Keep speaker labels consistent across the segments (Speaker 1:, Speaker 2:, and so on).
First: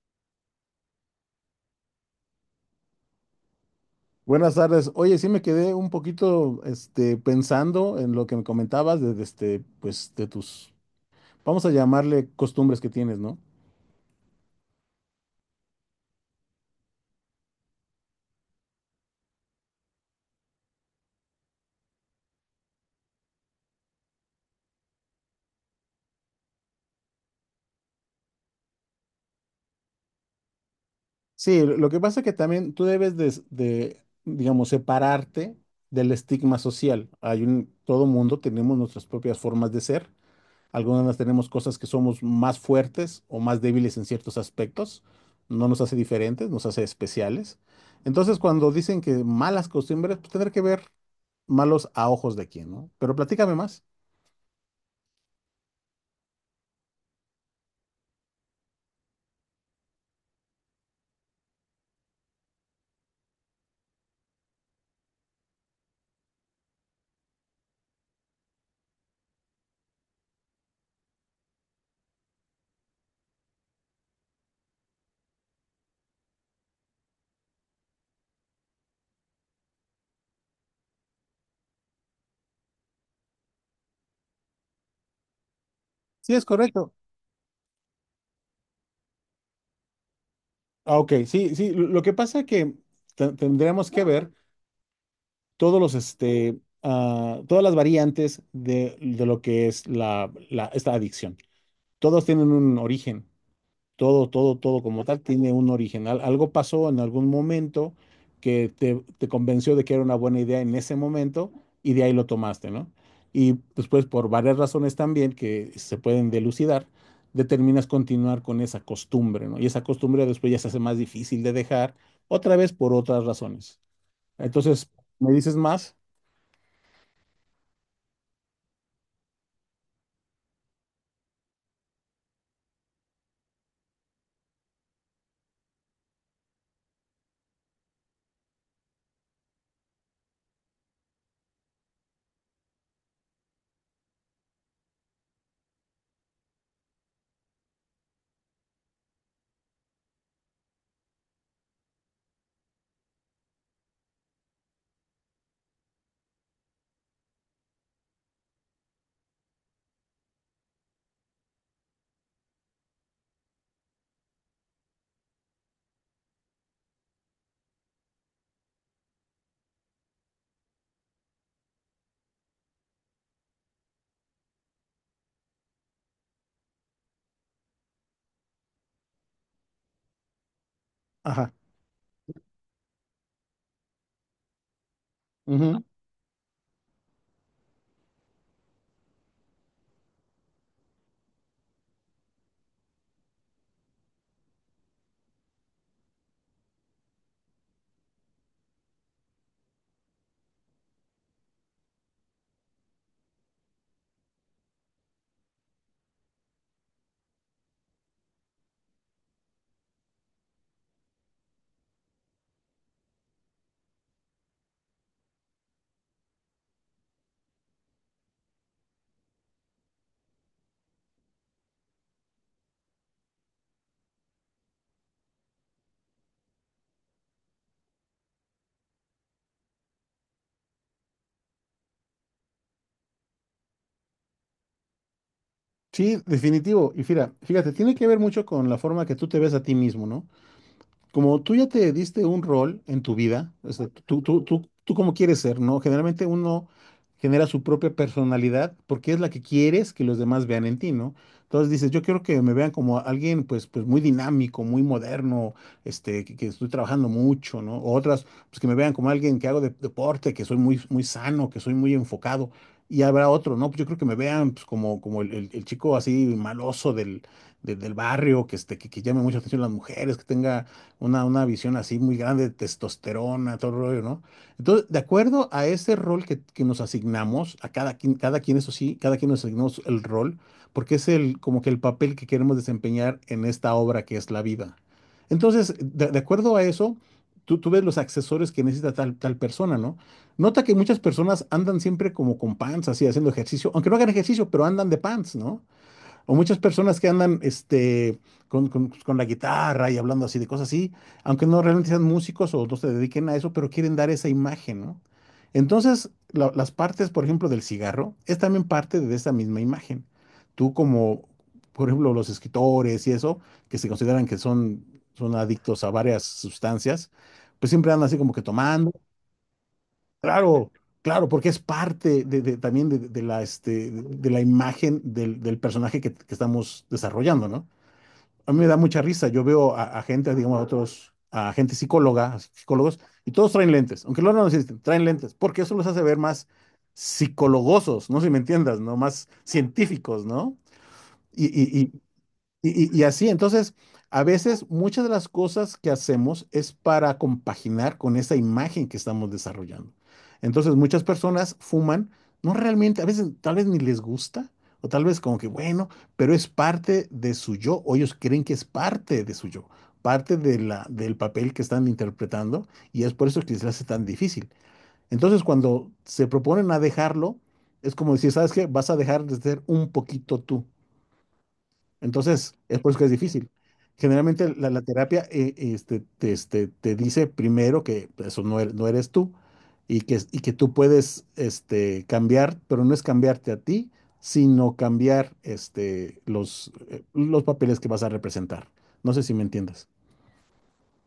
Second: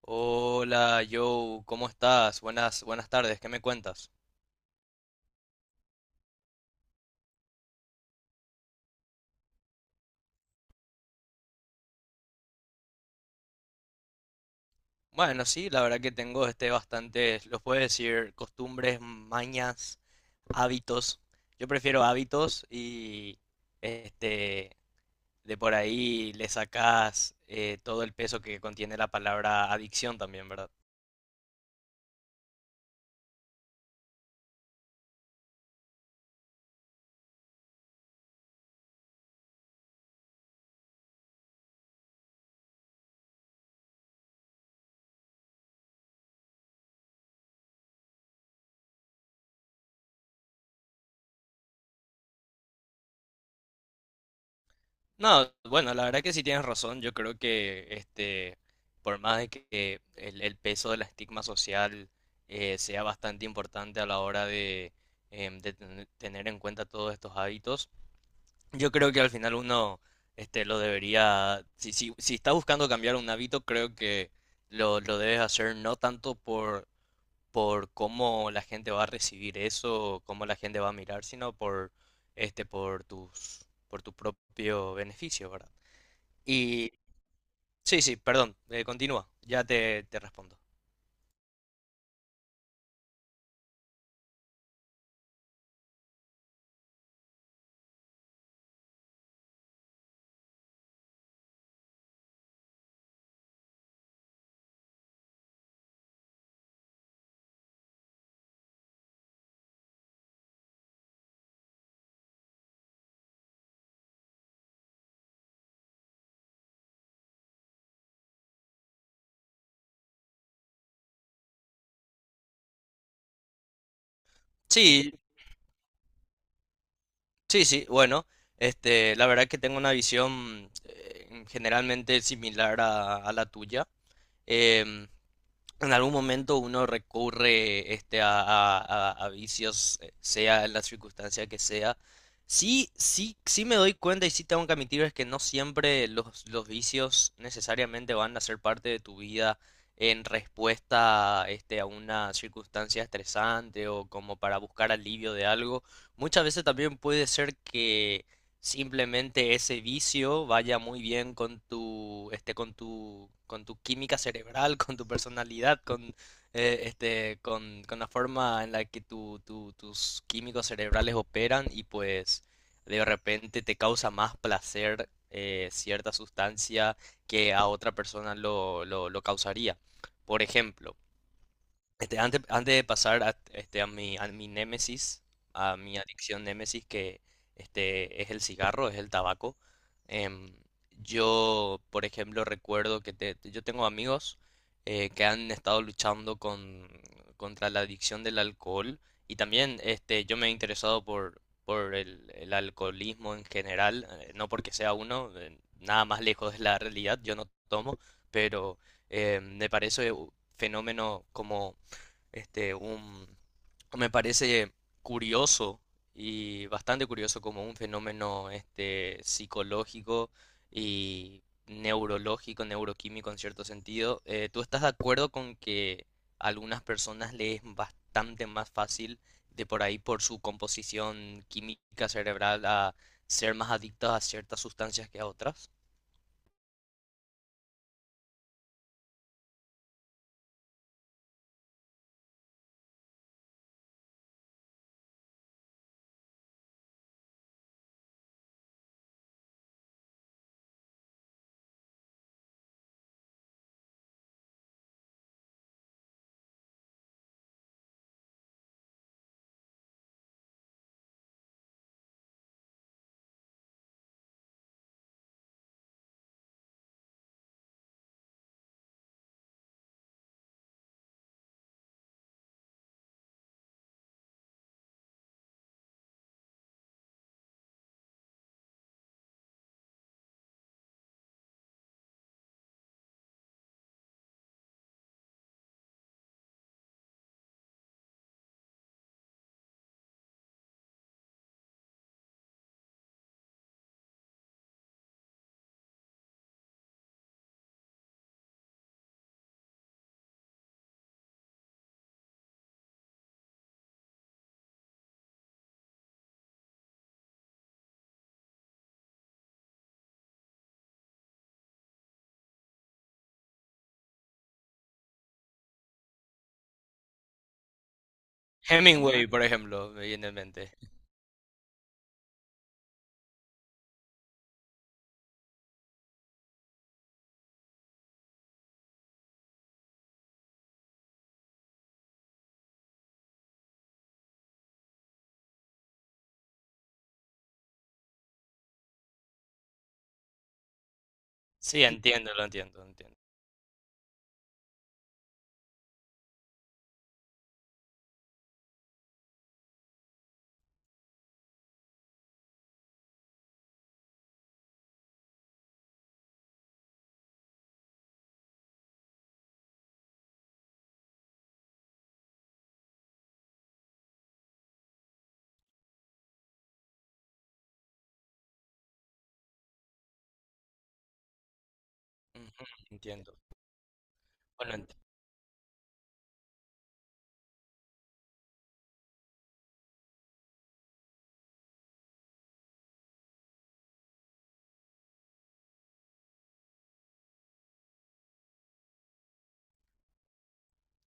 Speaker 1: Hola, Joe, ¿cómo estás? Buenas, buenas tardes, ¿qué me cuentas?
Speaker 2: Buenas tardes. Oye, sí me quedé un poquito, pensando en lo que me comentabas de de tus, vamos a llamarle costumbres que tienes, ¿no?
Speaker 1: Bueno, sí, la verdad que tengo bastante, los puedo decir, costumbres, mañas, hábitos. Yo prefiero hábitos y este de por ahí le sacas todo el peso que contiene la palabra adicción también, ¿verdad?
Speaker 2: Sí, lo que pasa es que también tú debes de, digamos, separarte del estigma social. Todo mundo tenemos nuestras propias formas de ser. Algunas tenemos cosas que somos más fuertes o más débiles en ciertos aspectos. No nos hace diferentes, nos hace especiales. Entonces, cuando dicen que malas costumbres, pues tendrá que ver malos a ojos de quién, ¿no? Pero platícame más.
Speaker 1: No, bueno, la verdad que sí tienes razón. Yo creo que por más de que el peso del estigma social sea bastante importante a la hora de, tener en cuenta todos estos hábitos, yo creo que al final uno lo debería, si está buscando cambiar un hábito, creo que lo debes hacer no tanto por cómo la gente va a recibir eso, cómo la gente va a mirar, sino por, por tus, por tu propio beneficio, ¿verdad?
Speaker 2: Sí, es
Speaker 1: Y
Speaker 2: correcto.
Speaker 1: sí, sí, perdón, continúa, ya te respondo.
Speaker 2: Ah, ok, sí, sí. Lo que pasa que tendremos que ver todos los, todas las variantes de lo que es esta adicción. Todos tienen un origen. Todo como tal tiene un original. Algo pasó en algún momento que te convenció de que era una buena idea en ese momento y de ahí lo tomaste, ¿no? Y después, por varias razones también que se pueden delucidar, determinas continuar con esa costumbre, ¿no? Y esa costumbre después ya se hace más difícil de dejar, otra vez por otras razones. Entonces,
Speaker 1: Sí,
Speaker 2: ¿me dices más?
Speaker 1: sí, sí, bueno, la verdad que tengo una visión generalmente similar a la tuya. Em, en algún momento uno recurre a vicios, sea en la circunstancia que sea. Sí, sí, sí me doy cuenta y sí tengo que admitir es que no siempre los vicios necesariamente van a ser parte de tu vida en respuesta a una circunstancia estresante o como para buscar alivio de algo. Muchas veces también puede ser que simplemente ese vicio vaya muy bien con tu, con tu, con tu química cerebral, con tu personalidad, con, con la forma en la que tus químicos cerebrales operan y pues de repente te causa más placer cierta sustancia que a otra persona lo causaría. Por ejemplo,
Speaker 2: Ajá.
Speaker 1: antes de pasar a, a mi némesis, a
Speaker 2: Ujú.
Speaker 1: mi adicción némesis, que es el cigarro, es el tabaco, em, yo, por ejemplo, recuerdo que yo tengo amigos que han estado luchando con, contra la adicción del alcohol y también yo me he interesado por el alcoholismo en general, no porque sea uno, nada más lejos de la realidad, yo no tomo, pero me parece un fenómeno como este, un, me parece curioso y bastante curioso como un fenómeno psicológico y neurológico, neuroquímico en cierto sentido. ¿Tú estás de acuerdo con que a algunas personas les es bastante más fácil de por ahí por su composición química cerebral a ser más adictos a ciertas sustancias que a otras?
Speaker 2: Sí, definitivo. Y fíjate, tiene que ver mucho con la forma que tú te ves a ti mismo, ¿no? Como tú ya te diste un rol en tu vida, o sea, tú cómo quieres ser, ¿no? Generalmente uno genera su propia personalidad porque es la que quieres que los demás vean en ti, ¿no? Entonces dices, yo quiero que me vean como alguien, pues muy dinámico, muy moderno, que estoy trabajando mucho, ¿no? O otras, pues que me vean como alguien que hago deporte, que soy muy, muy sano, que soy muy enfocado. Y habrá otro, ¿no? Pues yo creo que me vean pues, como, como el chico así maloso del barrio, que, que llame mucha atención a las mujeres, que tenga una visión así muy grande de testosterona, todo el rollo, ¿no? Entonces, de acuerdo a ese rol que nos asignamos, a cada quien, eso sí, cada quien nos asignamos el rol, porque es el, como que el papel que queremos desempeñar en esta obra que es la vida. Entonces, de acuerdo a eso, tú ves los accesorios que necesita tal persona, ¿no? Nota que muchas personas andan siempre como con pants, así, haciendo ejercicio, aunque no hagan ejercicio, pero andan de pants, ¿no? O muchas personas que andan con, con la guitarra y hablando así de cosas así, aunque no realmente sean músicos o no se dediquen a eso, pero quieren dar esa imagen, ¿no? Entonces, las partes, por ejemplo, del cigarro, es también parte de esa misma imagen. Tú como, por ejemplo, los escritores y eso, que se consideran que son, son adictos a varias sustancias, pues siempre andan así como que tomando.
Speaker 1: Hemingway, por ejemplo, me viene en mente.
Speaker 2: Claro, claro, porque es parte de- también de la, este, de la imagen del personaje que estamos desarrollando, ¿no? A mí me da mucha risa. Yo veo a gente, digamos, a otros, a gente psicóloga, a psicólogos, y todos traen lentes, aunque luego no lo necesiten, traen lentes, porque eso los hace ver más psicologosos, no sé si me entiendas, ¿no? Más científicos, ¿no? Y,
Speaker 1: Sí,
Speaker 2: y,
Speaker 1: entiendo, lo entiendo,
Speaker 2: y
Speaker 1: entiendo.
Speaker 2: así, entonces, a veces muchas de las cosas que hacemos es para compaginar con esa imagen que estamos desarrollando. Entonces, muchas personas fuman, no realmente, a veces tal vez ni les gusta, o tal vez como que bueno, pero es parte de su yo, o ellos creen que es parte de su yo, parte de del papel que están interpretando, y es por eso que se les hace tan difícil. Entonces, cuando se proponen a dejarlo, es como decir, ¿sabes qué? Vas a dejar de ser un poquito tú, entonces,
Speaker 1: Ujú,
Speaker 2: es por eso que es
Speaker 1: entiendo.
Speaker 2: difícil. Generalmente la
Speaker 1: Bueno,
Speaker 2: terapia te dice primero que eso no eres, no eres tú, y que tú puedes cambiar, pero no es cambiarte a ti, sino cambiar los papeles que vas a representar. No sé si me entiendes.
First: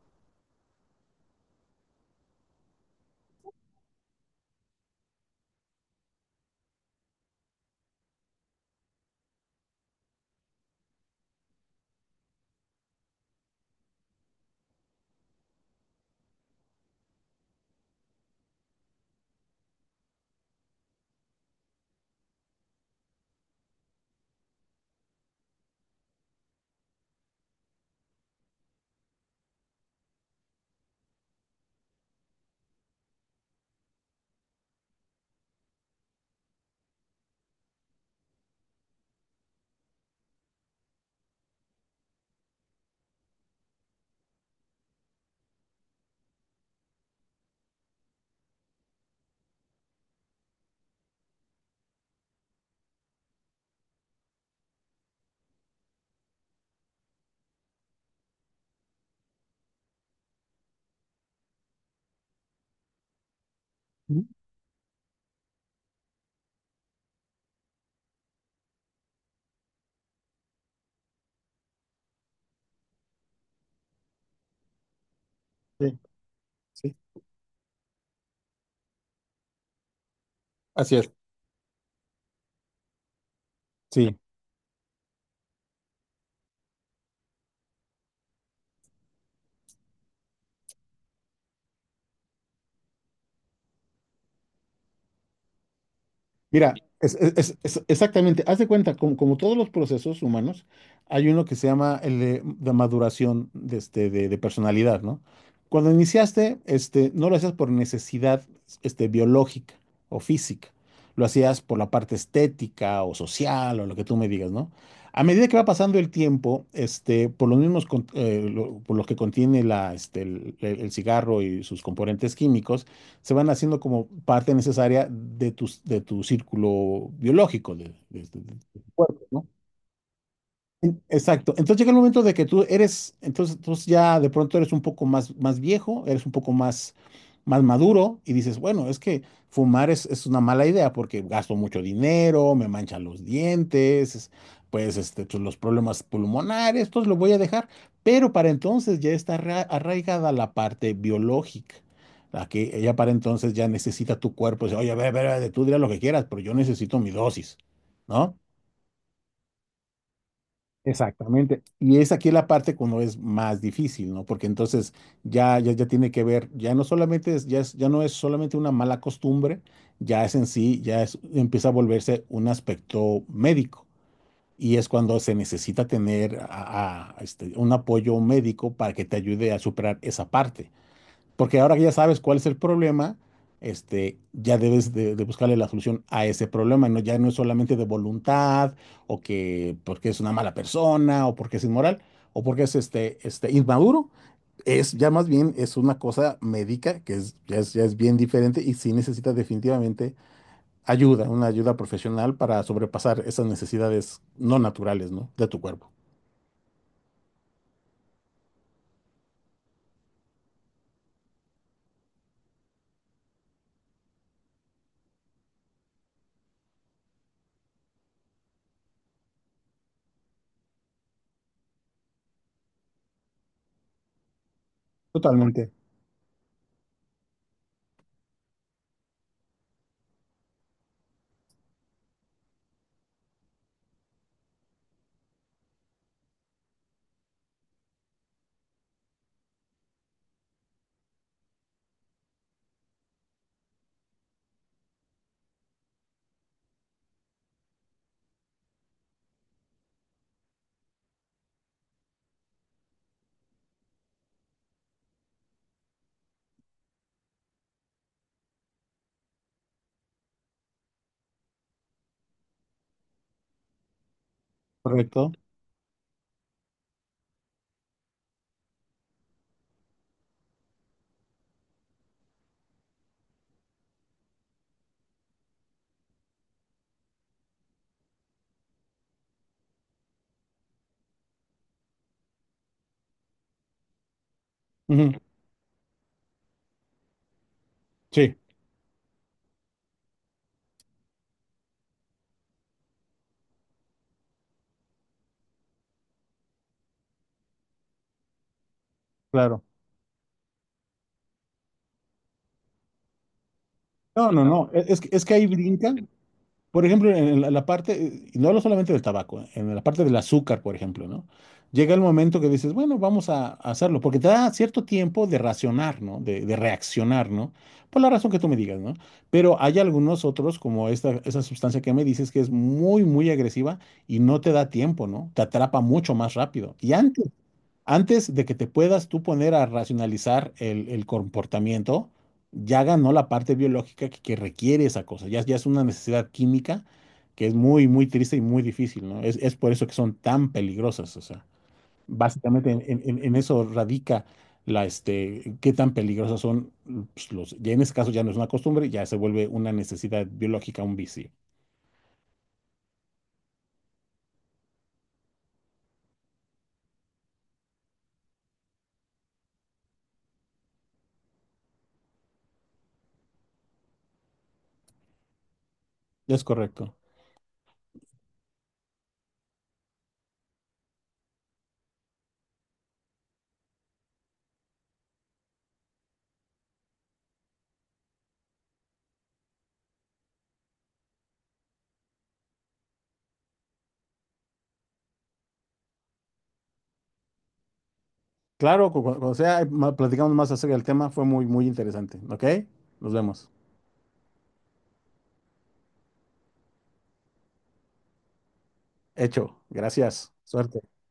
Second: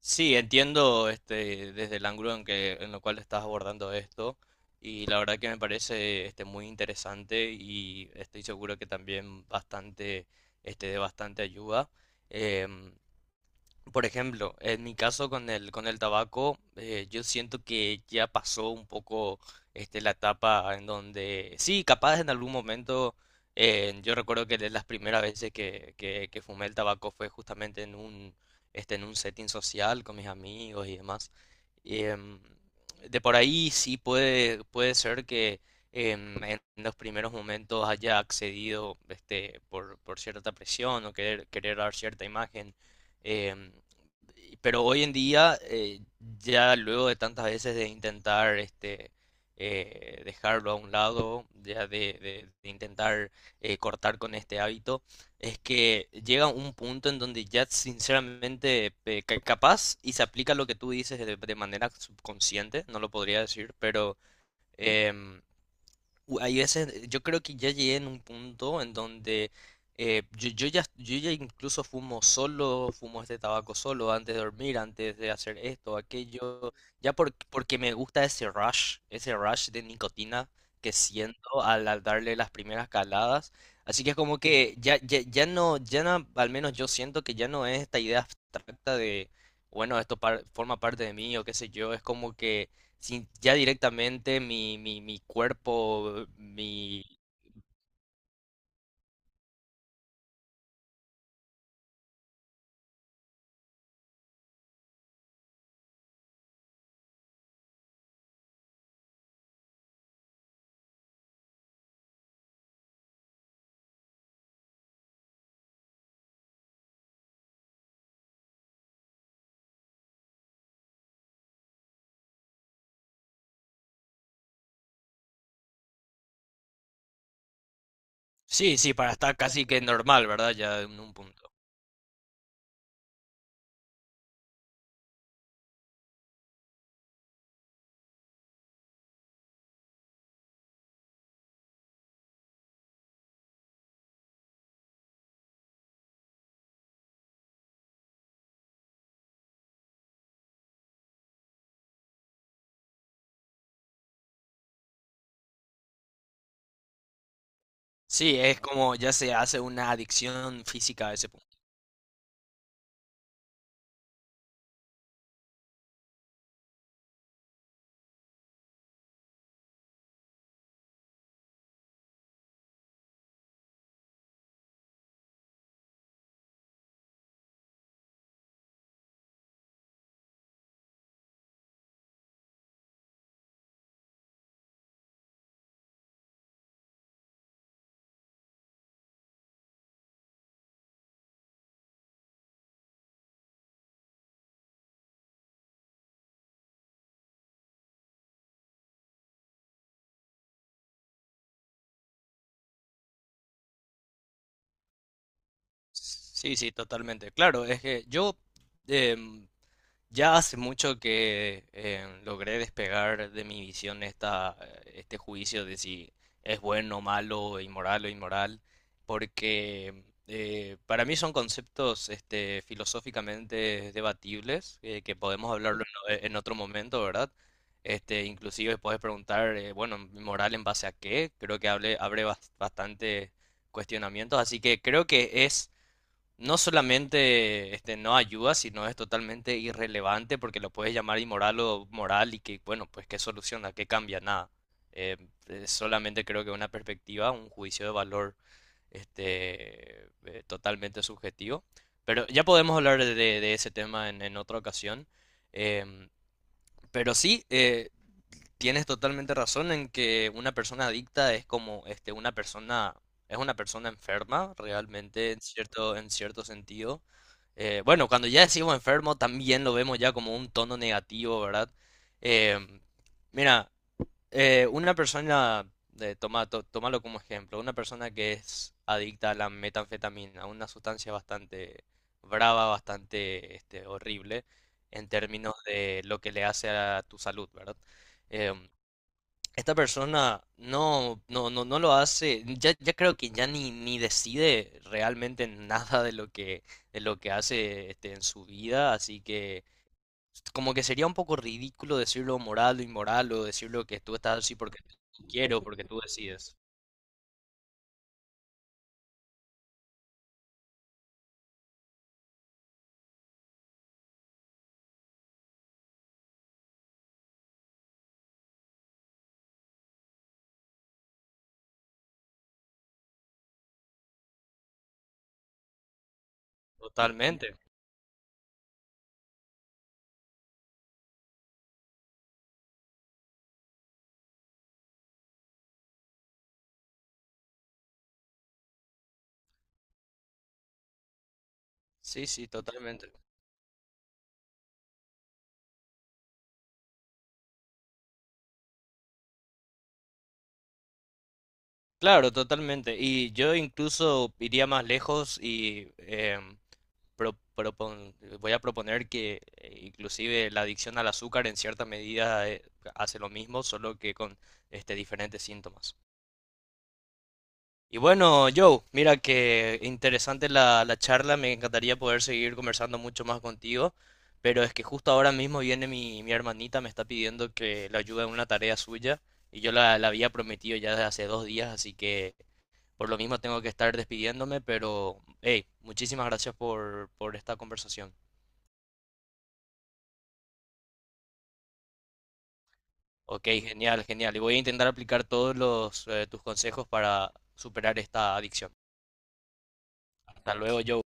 Speaker 1: sí, entiendo desde el ángulo en que, en lo cual estás abordando esto y la verdad que me parece muy interesante y estoy seguro que también bastante, de bastante ayuda. Em, por ejemplo, en mi caso con el tabaco, yo siento que ya pasó un poco la etapa en donde, sí, capaz en algún momento, yo recuerdo que de las primeras veces que fumé el tabaco fue justamente en un, en un setting social con mis amigos y demás. Em, de por ahí sí puede ser que en los primeros momentos haya accedido por cierta presión o querer dar cierta imagen. Em, pero hoy en día, ya luego de tantas veces de intentar dejarlo a un lado, ya de, de intentar cortar con este hábito, es que llega un punto en donde ya sinceramente capaz y se aplica lo que tú dices de manera subconsciente, no lo podría decir, pero...
Speaker 2: Ujú.
Speaker 1: em, Hay veces, yo creo que ya llegué en un punto en donde yo ya incluso fumo solo, fumo este tabaco solo antes de dormir, antes de hacer esto,
Speaker 2: Sí,
Speaker 1: aquello,
Speaker 2: sí,
Speaker 1: porque me gusta ese rush de nicotina que
Speaker 2: así es.
Speaker 1: siento al, al darle las primeras caladas. Así que es
Speaker 2: Sí.
Speaker 1: como que ya no, ya no, al menos yo siento que ya no es esta idea abstracta de, bueno, forma parte de mí o qué sé yo, es como que sin ya directamente mi, mi cuerpo,
Speaker 2: Mira,
Speaker 1: mi...
Speaker 2: es, exactamente, haz de cuenta, como, como todos los procesos humanos, hay uno que se llama el de maduración de personalidad, ¿no? Cuando iniciaste, no lo hacías por necesidad, biológica o física, lo hacías por la parte estética o social o lo que tú me digas, ¿no? A medida que va pasando el tiempo, por los mismos, por los que contiene la, este, el cigarro y sus componentes químicos, se van haciendo como parte necesaria de tu círculo biológico,
Speaker 1: Sí,
Speaker 2: de tu
Speaker 1: sí, para
Speaker 2: cuerpo,
Speaker 1: estar
Speaker 2: ¿no?
Speaker 1: casi que normal, ¿verdad? Ya en un
Speaker 2: Exacto.
Speaker 1: punto.
Speaker 2: Entonces llega el momento de que tú eres, entonces ya de pronto eres un poco más, más viejo, eres un poco más, más maduro y dices, bueno, es que fumar es una mala idea porque gasto mucho dinero, me manchan los dientes, pues pues, los problemas pulmonares, entonces lo voy a dejar. Pero para entonces ya está arraigada la parte biológica. La que ya para entonces ya necesita tu cuerpo, dice, oye, a ver, tú dirás lo que quieras, pero yo necesito mi dosis, ¿no?
Speaker 1: Sí, es como ya se hace una adicción física a ese punto.
Speaker 2: Exactamente. Y es aquí la parte cuando es más difícil, ¿no? Porque entonces ya tiene que ver, ya no solamente es, ya no es solamente una mala costumbre, ya es en sí, ya es, empieza a volverse un aspecto médico. Y es cuando se necesita tener un apoyo médico para que te ayude a superar esa parte. Porque ahora que ya sabes cuál es el problema, ya debes de buscarle la solución a ese problema. No, ya no es solamente de voluntad, o que porque es una mala persona, o porque es inmoral, o porque es inmaduro. Es ya más bien es una cosa médica que es, ya es bien diferente y sí necesita definitivamente ayuda, una ayuda profesional para sobrepasar esas necesidades no naturales, ¿no? De tu cuerpo.
Speaker 1: Sí, sí, totalmente. Claro, es que yo, em, ya hace mucho que logré despegar de mi visión esta, este juicio de si es bueno o malo, inmoral o inmoral, porque para mí son conceptos filosóficamente debatibles, que podemos
Speaker 2: Totalmente,
Speaker 1: hablarlo en otro momento, ¿verdad? Este, inclusive puedes preguntar, bueno, moral en base a qué, creo que hable, abre bastante cuestionamientos, así que creo que es no solamente no ayuda, sino es totalmente irrelevante porque lo puedes llamar inmoral o moral y que, bueno, pues qué soluciona, qué cambia, nada. Eh, solamente creo que una perspectiva, un juicio de valor totalmente subjetivo. Pero ya podemos hablar de ese tema en otra ocasión. Em, pero sí, tienes totalmente razón en que una persona adicta es como una persona, es una persona enferma,
Speaker 2: correcto.
Speaker 1: realmente, en cierto sentido. Bueno, cuando ya decimos enfermo, también lo vemos ya como un tono negativo, ¿verdad? Em, mira, una persona, tómalo como ejemplo, una persona que es adicta a la metanfetamina, una sustancia bastante brava, bastante horrible en
Speaker 2: Ujú.
Speaker 1: términos de lo que le hace a tu salud, ¿verdad?
Speaker 2: Sí,
Speaker 1: Em, esta persona no lo hace, ya, ya creo que ya ni decide realmente nada de lo que, de lo que hace en su vida, así
Speaker 2: claro.
Speaker 1: que como que sería un poco ridículo decirlo moral o inmoral o decirlo que tú
Speaker 2: No,
Speaker 1: estás
Speaker 2: no,
Speaker 1: así
Speaker 2: no.
Speaker 1: porque
Speaker 2: Es, es que ahí
Speaker 1: porque tú
Speaker 2: brincan.
Speaker 1: decides.
Speaker 2: Por ejemplo, en la parte, y no hablo solamente del tabaco, en la parte del azúcar, por ejemplo, ¿no? Llega el momento que dices, bueno, a hacerlo, porque te da cierto tiempo de racionar, ¿no? De reaccionar, ¿no? Por la razón que tú me digas, ¿no? Pero hay algunos otros, como esta, esa sustancia que me dices, que es muy, muy agresiva y no te da tiempo, ¿no? Te atrapa mucho más rápido. Y
Speaker 1: Totalmente.
Speaker 2: antes de que te puedas tú poner a racionalizar el comportamiento, ya ganó la parte biológica que requiere esa cosa. Ya es una necesidad química que es muy, muy triste y muy difícil, ¿no? Es por eso que son tan peligrosas. O sea,
Speaker 1: Sí, sí,
Speaker 2: básicamente
Speaker 1: totalmente.
Speaker 2: en eso radica qué tan peligrosas son pues, los. Ya en ese caso ya no es una costumbre, ya se vuelve una necesidad biológica, un vicio.
Speaker 1: Claro, totalmente. Y yo incluso iría más lejos y pro- propon- voy a proponer que inclusive la adicción al azúcar en cierta medida hace lo mismo, solo que con diferentes síntomas.
Speaker 2: Es correcto.
Speaker 1: Y bueno, Joe, mira que interesante la, la charla, me encantaría poder seguir conversando mucho más contigo, pero es que justo ahora mismo viene mi, mi hermanita, me está pidiendo que le ayude en una tarea suya y yo la, la había prometido ya desde hace 2 días, así que por lo mismo tengo que estar despidiéndome, pero hey, muchísimas gracias por esta conversación.
Speaker 2: Claro, cuando sea, platicamos más acerca del tema, fue muy, muy interesante. ¿Ok? Nos
Speaker 1: Ok,
Speaker 2: vemos.
Speaker 1: genial, genial, y voy a intentar aplicar todos los, tus consejos para superar esta adicción.
Speaker 2: Hecho. Gracias.
Speaker 1: Hasta
Speaker 2: Suerte.
Speaker 1: luego, Joe.